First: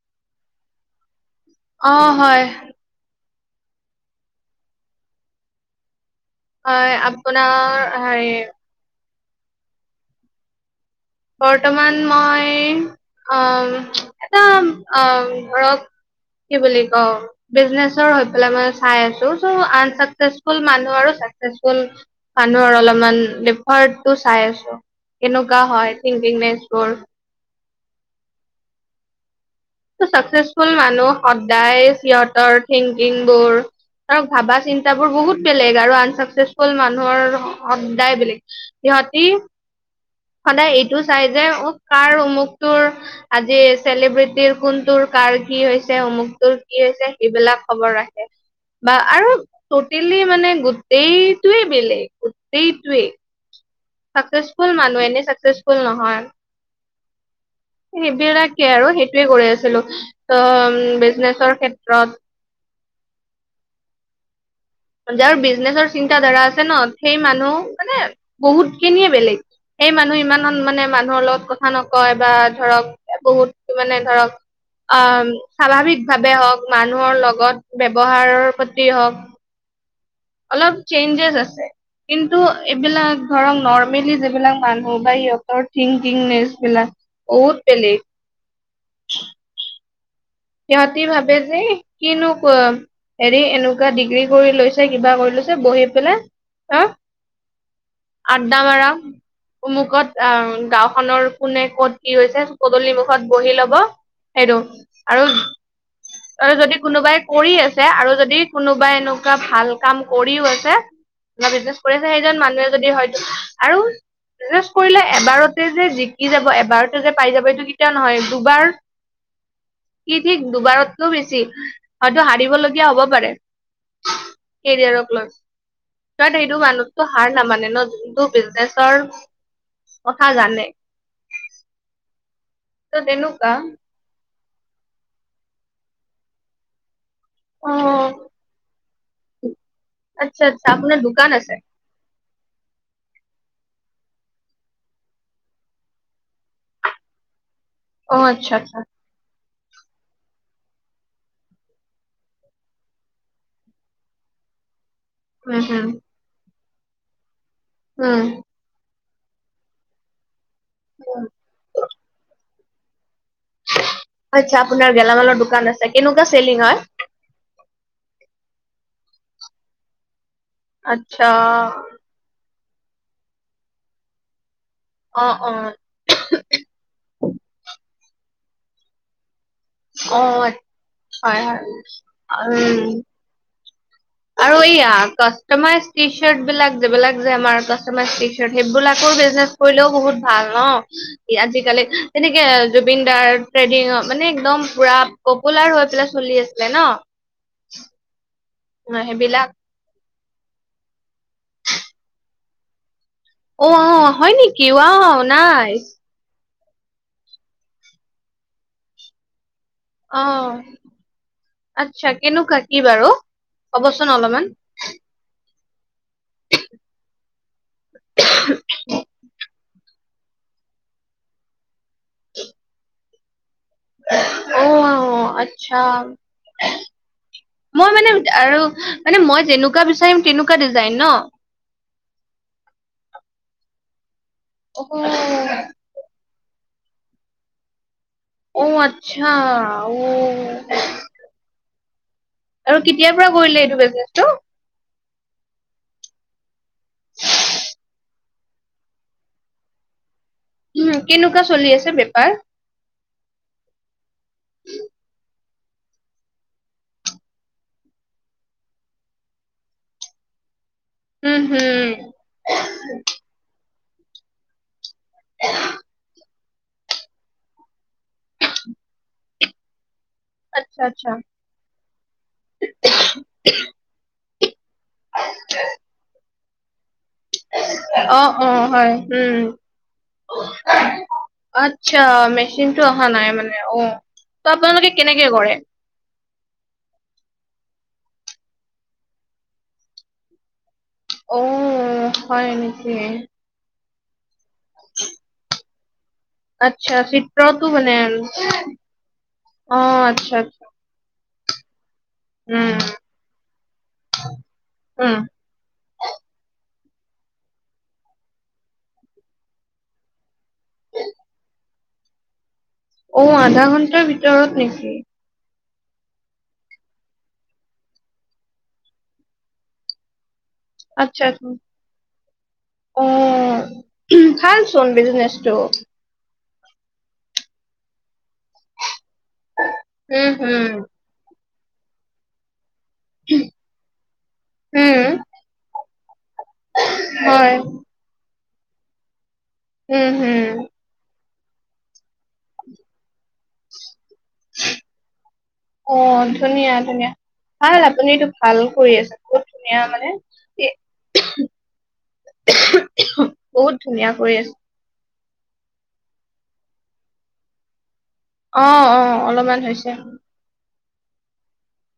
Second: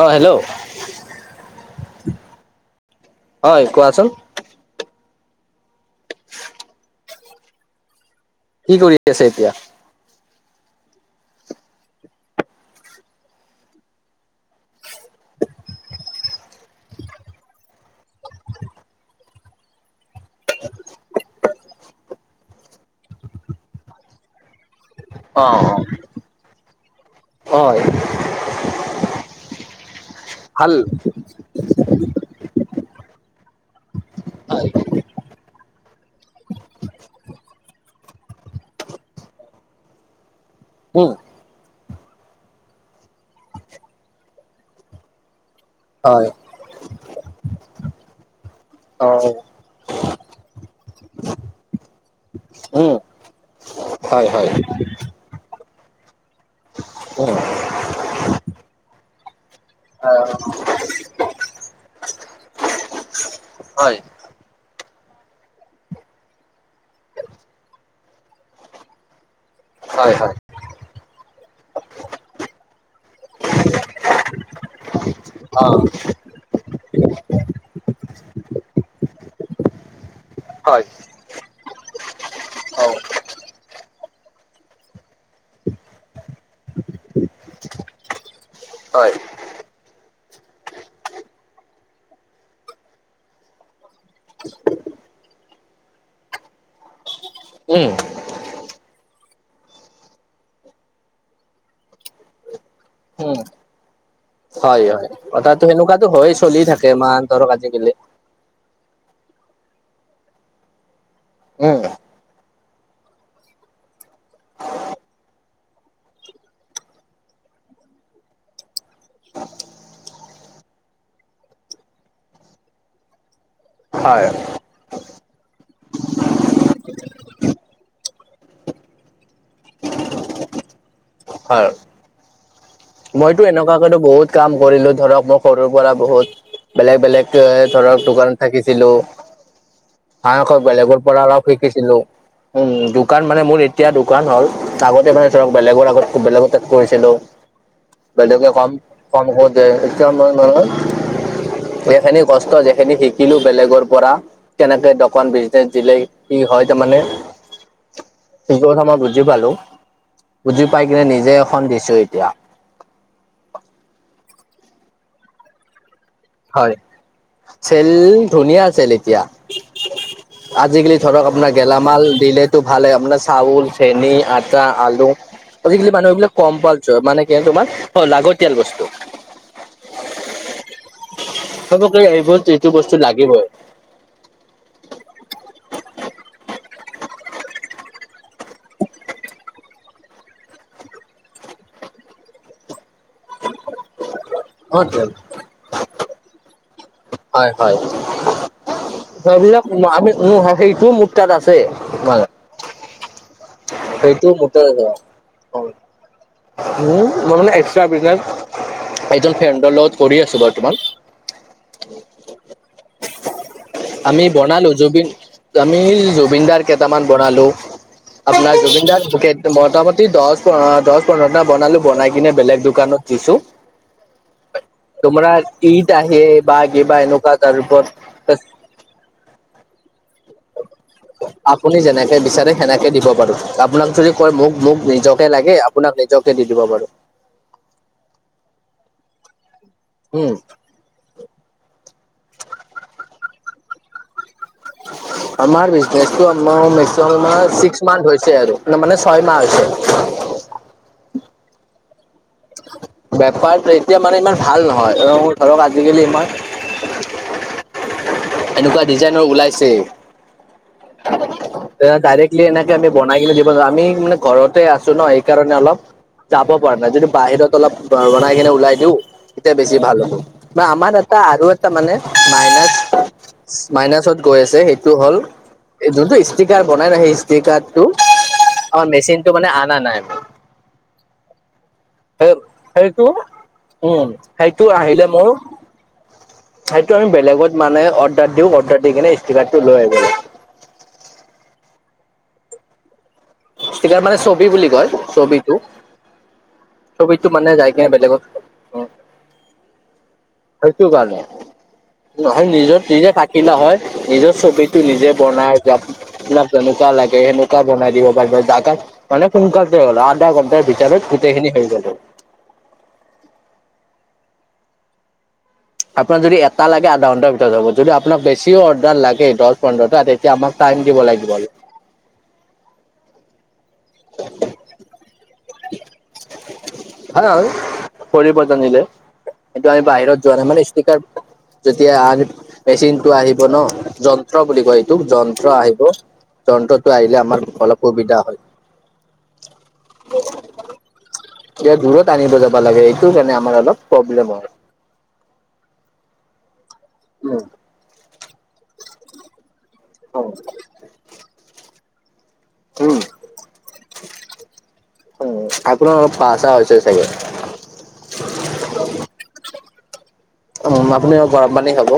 অঁ, হেল্ল'। অঁ, হয়। হয়, কোৱাচোন? [unintelligible] হয়, আপোনাৰ হেৰি কি কৰি আছে এতিয়া? বৰ্তমান মই, অ', এটা অ', ধৰক কি বুলি কওঁ? বিজনেচৰ হৈ পেলাই মই চাই আছো, চ' আনচাকচেচফুল মানুহ আৰু মানুহৰ অলপমান লিফাৰটো চাই আছো। কেনেকুৱা হয় অ', থিংকিংনেচবোৰ অ', হয়। ছাকচেছফুল ভাল মানুহ, সদায় সিহঁতৰ থিংকিংবোৰ ধৰক ভাবা চিন্তা বোৰ বহুত বেলেগ আৰু আনচাকচেছফুল মানুহৰ সদায় বেলেগ, সিহঁতি সদায় এইটো উম চাই কাৰ উমুকটোৰ, আজি চেলিব্ৰিটিৰ কোনটোৰ কাৰ কি হৈছে। হয় অমুকটোৰ কি হৈছে। সেইবিলাক খবৰ ৰাখে বা অ আৰু টটেলি মানে, গোটেইটোৱেই বেলেগ। উম। হয় হয় চাকচেছফুল মানুহ, এনেই চাকচেচফুল নহয়। [unintelligible] সেইবিলাকেই আৰু, সেইটোৱেই কৰি আছিলো, ত' হয় উম ' বিজনেচৰ ক্ষেত্ৰত হয়। যাৰ বিজনেচৰ চিন্তা ধাৰা আছে ন', সেই মানুহ মানে বহুত খিনিয়েই বেলেগ। সেই হয় মানুহে হয় ইমান মানে মানুহৰ লগত কথা নকয় বা ধৰক, একো মানে ধৰক অ', অ স্বাভাৱিকভাৱে হওঁক, মানুহৰ লগত ব্যৱহাৰৰ প্ৰতি হওঁক অলপ হয় চেঞ্জেছ আছে। কিন্তু অ এইবিলাক ধৰক, নৰ্মেলি যিবিলাক মানুহ বা সিহঁতৰ থিংকিংনেচ বিলাক বহুত বেলেগ। হয় [unintelligible] সিহঁতি ভাবে যে, কিনো ক হেৰি এনেকুৱা ডিগ্ৰী কৰি লৈছে, কিবা কৰি লৈছে বহি পেলাই, উম। আড্ডা মাৰা। অমুকত আ ' গাওঁখনৰ কোনে ক'ত কি হৈছে? পদূলি মুখত উম বহি লব। সেইটো হয় হয়, আৰু কথাটো সেনেকুৱাতো হয়, আৰু চলি যদি থাকে, কোনোবাই ইমান ধৰক কৰি আছে আজিকালি। আৰু যদি কোনোবাই এনেকুৱা ভাল কাম কৰিও আছে। বিজনেছ উম কৰি আছে, সেইজন মানুহে যদি হয়তো আৰু বিজনেছ কৰিলে এবাৰতে যে জিকি যাব, এবাৰতে যে পাই যাব, এইটো কেতিয়াও নহয়, দুবাৰ কি ঠিক দুবাৰতকৈ বেছি, হয়তো হাৰিবলগীয়া হব পাৰে। হয়। কেৰিয়াৰক লৈ, তাত সেইটো মানুহটো হাৰ নামানে ন, যোনটো বিজনেচৰ কথা জানে। হয়। ত' মইতো তেনেকুৱা এনেকুৱাকেটো বহুত কাম কৰিলো ধৰক, মই সৰুৰ পৰা বহুত। বেলেগ বেলেগ এ ধৰক অ', দোকানত থাকিছিলো। আচ্ছা [unintelligible] আচ্ছা আপোনাৰ বেলেগৰ পৰা দোকান অলপ আছে। শিকিছিলোঁ। উম, দোকান মানে মোৰ এতিয়া দোকান হ'ল, আগতে মানে ধৰক, বেলেগৰ আগত, বেলেগৰ তাত কৰিছিলো। অ', বেলেগে আচ্ছা কম, আচ্ছা। কম কওঁতে, এতিয়া মই মানে এইখিনি কষ্ট, যিখিনি শিকিলো বেলেগৰ পৰা তেনেকে দোকান উম, বিজনেচ হুম, দিলে কি হয় তাৰমানে উম সেইটো কথা মই বুজি পালো বুজি পাই কিনে উম, নিজে এখন দিছো এতিয়া আচ্ছা আপোনাৰ গেলামালৰ দোকান আছে কেনেকুৱা চেলিং হয় চেল ধুনীয়া চেল এতিয়া আজিকালি আচ্ছা ধৰক আপোনাৰ গেলামাল দিলেটো ভালে আপোনাৰ চাউল চেনি আটা আ আলু অ', অ', আজিকালি মানুহৰ এইবিলাক কম্পালচৰ হয় মানে কি তোমাৰ লাগতিয়াল বস্তু অ হয় হয় চবকে এইবোৰ এইটো উম বস্তু লাগিবই আৰু এইয়া কাষ্টমাইজ টি চাৰ্ট বিলাক যিবিলাক যে আমাৰ কাষ্টমাইজ টি চাৰ্ট সেইবিলাকো বিজনেচ কৰিলেও বহুত ভাল ন আজিকালি যেনেকে জুবিন দাৰ ট্ৰেডিংত মানে একদম পুৰা পপুলাৰ হৈ পেলাই চলি আছিলে ন হয় হয় সেইবিলাক উ আমি উ সেইটো মোৰ তাত আছে মানে অ অ সেইটো হয় মোৰ তাত নেকি আছে ৱাউ নাইচ উম মই মানে এক্সা বিজনেছ এজন ফ্ৰেণ্ডৰ লগত কৰি অ আছো বৰ্তমান আচ্ছা কেনেকুৱা কি বাৰু ক'বচোন আমি অলপমান বনালো জুবিন আমি জুবিনদাৰ কেইটামান বনালো আপোনাৰ জুবিনদাৰ মোটামুটি দহ আ পোন্ধৰটা বনালো বনাই কিনে বেলেগ দোকানত দিছো [unintelligible] অ তোমাৰ আচ্ছা ঈদ আহে বা কিবা এনেকুৱা তাৰ ওপৰত মই মানে আৰু মানে মই যেনেকুৱা বিচাৰিম তেনেকুৱা ডিজাইন ন আপুনি যেনেকে বিচাৰে সেনেকে দিব পাৰো আপোনালোকে যদি কয় মোক অ মোক নিজকে লাগে আপোনাক নিজকে দি দিব পাৰো অ আচ্ছা উ উম আৰু কেতিয়াৰ পৰা কৰিলে এইটো বিজনেছটো আমাৰ বিজনেচ টো ম মেক্সিমাম আমাৰ ছিক্স মান্থ হৈছে আৰু ন মানে ছয় মাহ হৈছে উম কেনেকুৱা চলি আছে বেপাৰ বেপাৰ এতিয়া মানে ইমান ভাল নহয় অ ধৰক আজিকালি ইমান এনেকুৱা ডিজাইনৰ ওলাইছে উম এ হম ডাইৰেক্টলি এনেকে আমি বনাই কিনে দিব যাও আমি মানে ঘৰত তে আছো ন সেইকাৰণে অলপ যাব পৰা নাই যদি বাহিৰত অলপ বনাই কিনে ওলাই দিও তেতিয়া বেছি ভাল হ'ব বা আচ্ছা আমাৰ আচ্ছা এটা আৰু এটা মানে মাইনাচ মাইনাচত গৈ আছে সেইটো হ'ল যোনটো ষ্টিকাৰ বনাই ন সেই ষ্টিকাৰটো অ অ আমাৰ হয় মেচিন উম টো মানে অনা নাই [unintelligible] আচ্ছা সেই মেচিনটো অহা সেইটো নাই মানে অ উম ত সেইটো আপোনালোকে আহিলে কেনেকে মোৰ কৰে সেইটো আমি বেলেগত মানে অৰ্ডাৰ দিওঁ অৰ্ডাৰ দি কিনে ষ্টীকাৰটো লৈ আহো অহ হয় নেকি এতিয়া মানে ছবি বুলি কয় ছবিটো আচ্ছা ছবিটো চিত্ৰটো যাই কিনে মানে বেলেগত উম অ আচ্ছা আচ্ছা সেইটো কাৰণে নহয় উম, নিজৰ নিজে থাক কি নহয় নিজৰ ছবিটো নিজে উম। বনাই যাব লাগ এনেকুৱা লাগে এনেকুৱা বনাই দিব পাৰিব দাদাক মানে সোনকালতে হল আধা ঘণ্টাৰ ভিতৰত গোটেইখিনি হৈ যাব অ আধা ঘন্টাৰ ভিতৰত নেকি আপোনাক যদি এটা লাগে আধা ঘণ্টাৰ ভিতৰত হ'ব যদি আপোনাক বেছিও অৰ্ডাৰ লাগে দচ বন্ধ ত তেতিয়া আমাক টাইম দিব আচ্ছা লাগিব আচ্ছা। অ ভালচোন বিজনেচটো হা পৰিৱৰ্তন দিলে এইটো আমি বাহিৰত উম, যোৱা নাই মানে হম, ষ্টিকাৰ যেতিয়া আন মেচিনটো আহিব ন যন্ত্ৰ বুলি কয় হম, এইটোক যন্ত্ৰ আহিব যন্ত্ৰটো আহিলে আমাৰ হয়। অলপ সুবিধা হয় উম হুম এতিয়া দূৰত আনিব যাবা লাগে এইটো কাৰণে আমাৰ অলপ প্ৰব্লেম হয় অ ধুনীয়া ধুনীয়া উম ভাল আপুনিটো এইতো ভাল কৰি আছে বহুত ধুনীয়া মানে উম, কি বহুত ধুনীয়া কই আছে উম অপোনাৰ অলপ পাচা হৈছে চাগে অ অ অলমান হৈছে উম আপুনি আৰু গৰম পানী খাব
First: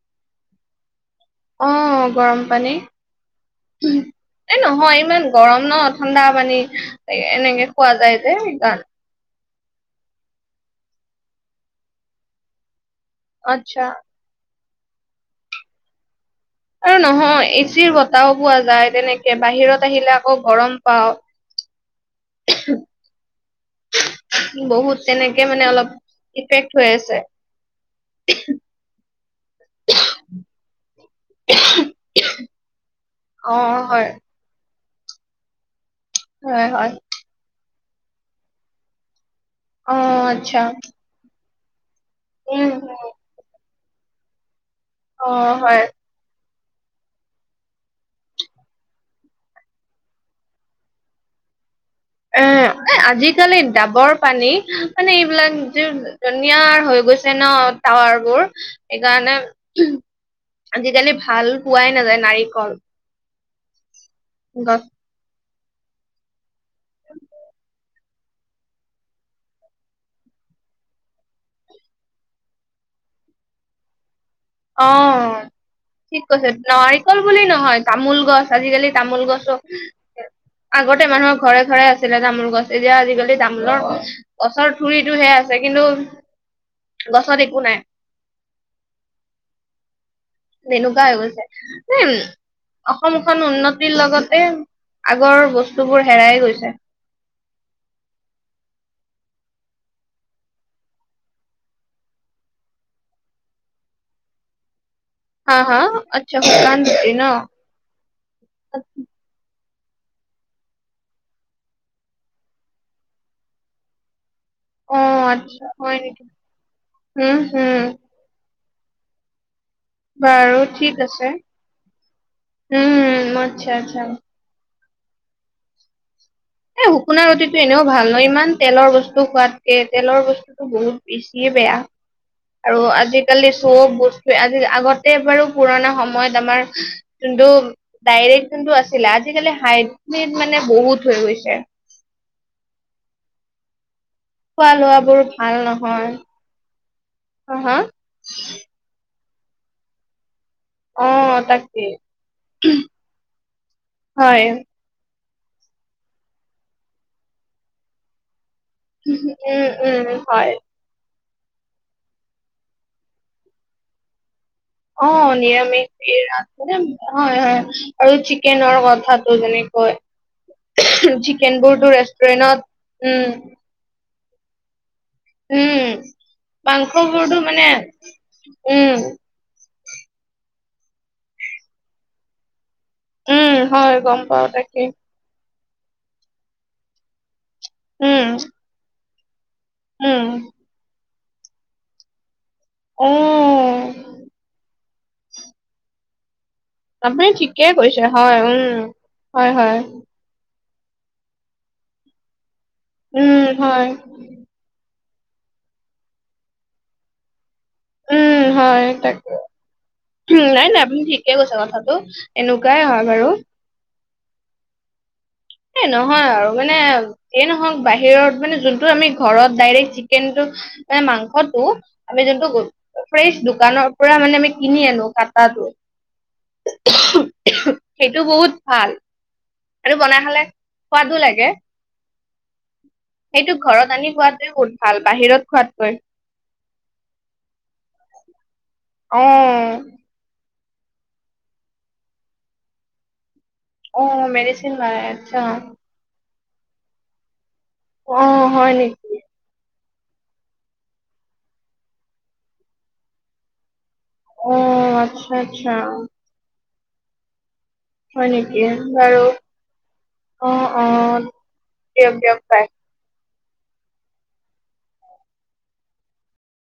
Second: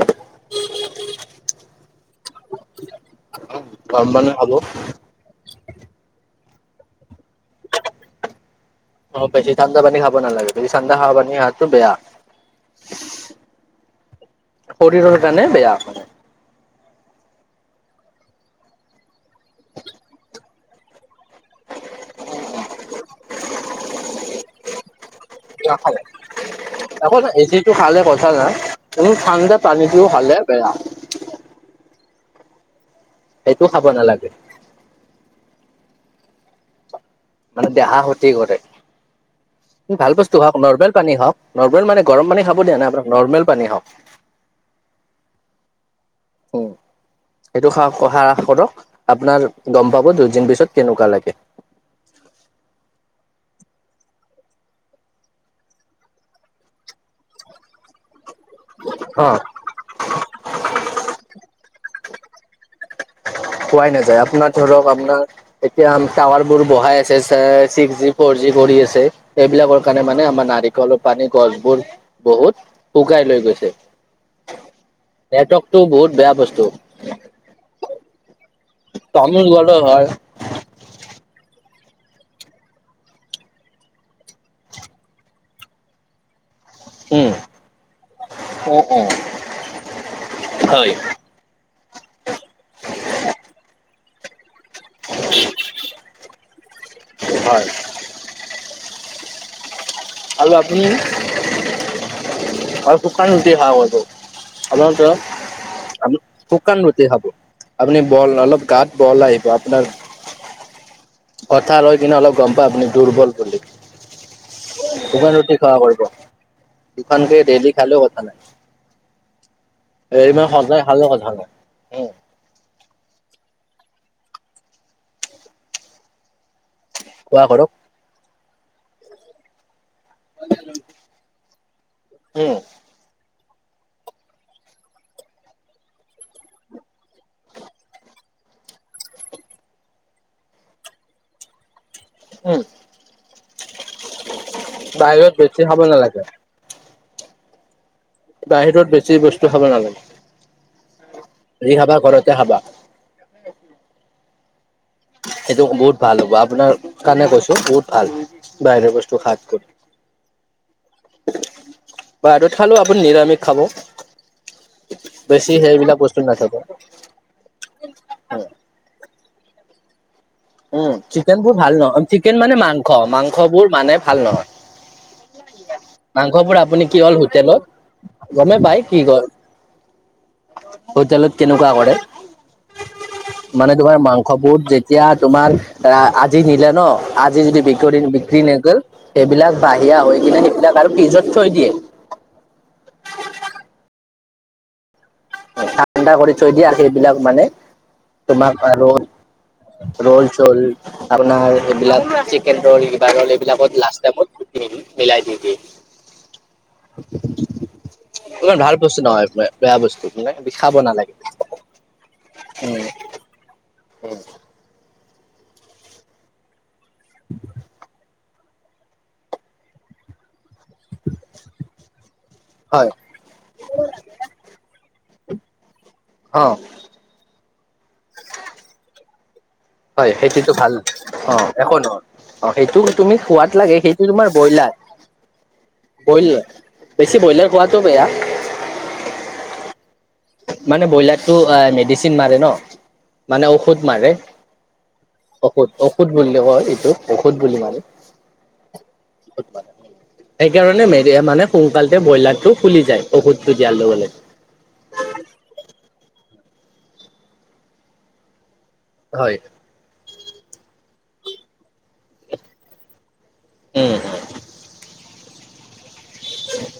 অ গৰম পানী গৰম পানী খাব। এই নহয় ইমান গৰম ন ঠাণ্ডা পানী এ এনেকে খোৱা যায় যে সেইকাৰণ অ বেছি ঠান্দা পানী খাব নালাগে বেছি ঠাণ্ডা খাৱা পানী হাতো বেয়া আত্ছা শৰীৰৰ কাৰণে বেয়া আৰু নহয় এচিৰ বতাহও পোৱা যায় তেনেকে বাহিৰত আহিলে আকৌ গৰম পাও [unintelligible] বহুত তেনেকে মানে অলপ নাখালে ইফেক্ট হৈ আছে উ ঠাণ্ডা পানীটোও খালে বেয়া [unintelligible] অ সেইটো খাব হয় নালাগে হয় হয় মানে দেহা ক্ষতি কৰে অ ভাল বস্তু খাওক আচ্ছা নৰ্মেল পানী খাওক নৰ্মেল মানে গৰম পানী খাব উম দিয়া নাই উম। আপোনাক নৰ্মেল পানী খাওক অ হয় উ সেইটো হাহাস কৰক আপোনাৰ গম পাব দুদিন পিছত কেনেকুৱা লাগে এ এ আজিকালি ডাবৰ পানী মানে এইবিলাক যি ধনিয়াৰ হৈ গৈছে ন টাৱাৰ বোৰ সেইকাৰণে আজিকালি ভাল পোৱাই নাযায় নাৰিকল খোৱাই নাযায় আপোনাৰ গছ ধৰক আপোনাৰ এতিয়া টাৱাৰ বোৰ বহাই আছে ছিক্স জি ফৰ জি কৰি আছে এইবিলাকৰ কাৰণে মানে আমাৰ নাৰিকলৰ পানী গছবোৰ বহুত শুকাই লৈ গৈছে অ নেটৱৰ্কটো বহুত ঠিক বেয়া কৈছে বস্তু নাৰিকল বুলি নহয় তামোল গছ আজিকালি তামোল টাউনত গছো গ'লে হয় আগতে মানুহৰ ঘৰে ঘৰে আছিলে তামোল গছ, এতিয়া আজিকালি তামোলৰ গছৰ থৰিতটোহে আছে কিন্তু গছত একো নাই। অঁ অঁ। তেনেকুৱা হৈ গৈছে, এই অসমখন উন্নতিৰ লগতে আগৰ বস্তুবোৰ হেৰাই গৈছে। হয়। আৰু আপুনি, শুকান ৰুটি খাওঁ মইতো। সাধাৰণতে হা হা, আচ্ছা শুকান ৰুটি ন। আপুনি বল অলপ গাত বল আহিব আপোনাৰ কথা লৈ কিনে অলপ গম পায় আপুনি দুৰ্বল বুলি। অ দুখন ৰুটি আচ্ছা খোৱা হয় কৰিব, নেকি উম দুখনকে ডেইলি হম খালেও কথা নাই। ইমান বাৰু সদায় ঠিক খালেও আছে কথা নাই উম উম আচ্ছা আচ্ছা। এই শুকুনা খোৱা ৰুটিটো কৰক এনেও ভাল নহয় ইমান তেলৰ বস্তু সোৱাদ, তেলৰ বস্তুতটো বহুত বেছিয়ে বেয়া, উম আৰু আজি আজিকালি চব বস্তু আজি আগতে বাৰু পুৰণা সময়ত আমাৰ যোনটো ডাইৰেক্ট যোনটো আছিলে, আজিকালি হাইব্ৰিড মানে বহুত হৈ গৈছে উম। খোৱা লোৱা বোৰ বাহিৰত ভাল বেছি খাব নহয়। নালাগে হা হা বাহিৰত বেছি বস্তু খাব নালাগে, অ যি তাকে খাবা ঘৰতে খাবা। হয়। সেইটো বহুত ভাল হ'ব আপোনাৰ কাৰণে কৈছো বহুত ভাল। বাহিৰা বস্তু খাৱাতকৈ। উম উম হয় বাহিৰত খালেও আপুনি নিৰামিষ খাব। অঁ, বেছি সেইবিলাক নিৰামিষ বস্তু এই আ নাখাব মানে হয় হয়, আৰু চিকেনৰ গোন্ধটো যেনেকৈ উম চিকেন চিকেনবোৰ ভাল বোৰতো নহয়, চিকেন মানে ৰেষ্টুৰেন্টত মাংস উম মাংস বোৰ মানে ভাল নহয়। উম, মাংস পৰা আপুনি কি হ'ল মাংসবোৰতো মানে হোটেলত গমেই পাই উম, কিহৰ [unintelligible] হোটেলত কেনেকুৱা কৰে উম, মানে হয় তোমাৰ গম মাংস পাও বোৰ তাকে যেতিয়া, তোমাৰ আজি নিলে ন আজি যদি বিক উম, বিক্ৰী ন গল সেইবিলাক বাহিৰা হৈ উম, কিনে সেইবিলাক আৰু ফ্ৰীজত থৈ দিয়ে। অঁ। ঠাণ্ডা কৰি থৈ দিয়ে। সেইবিলাক আপুনি মানে, ঠিকে কৈছে হয় তোমাক উম, আৰু হয়, হয়, ৰোল চোল আপোনাৰ এইবিলাক চিকেন ৰল কিবা ৰল উম, এইবিলাকত হয়, লাষ্ট টাইমত, মিলাই দি দিয়ে। উম, ইমান ভাল হয়, বস্তু নহয় তাকে বেয়া বস্তু। মানে নাই খাব নাই আপুনি নালাগে ঠিকে কৈছে কথাটো এনেকুৱাই হয় বাৰু। উম। এ নহয় আৰু মানে যি নহওঁক বাহিৰত মানে যোন টো আমি ঘৰত ডাইৰেক্ট চিকেনটো মাংসটো আমি যোনটো হয় ফ্ৰেছ দোকানৰ পৰা মানে আমি কিনি আনো কাটাটো। অঁ। সেইটো বহুত ভাল। আৰু হয়, বনাই খালে সেইটোতো ভাল, সোৱাদো লাগে অ'একো নহয়। অ', সেইটো তুমি খোৱাত সেইটো লাগে, ঘৰত সেইটো আনি তোমাৰ খোৱাটোৱে ব্ৰইলাৰ। বহুত ভাল বাহিৰত খোৱাতকৈ বেছি ব্ৰইলাৰ খোৱাটো বেয়া। অ', মানে ব্ৰইলাৰটো মেডিচিন মাৰে ন', মানে ঔষধ ঔষধ মাৰে, অ মেডিচিন মাৰে আচ্ছা ঔষধ ঔষধ বুলি কয় এইটোক, ঔষধ বুলি মাৰে। অ', হয় নেকি? ঔষধ মাৰে। সেইকাৰণে মাৰে, মানে সোনকালতে ব্ৰইলাৰটো ফুলি যায়, ঔষধটো দিয়াৰ লগে লগে। অ', আচ্ছা আচ্ছা। হয় নেকি? বাৰু, হয় অ' অ' দিয়ক দিয়ক পাই। উম্ উম্। উম্,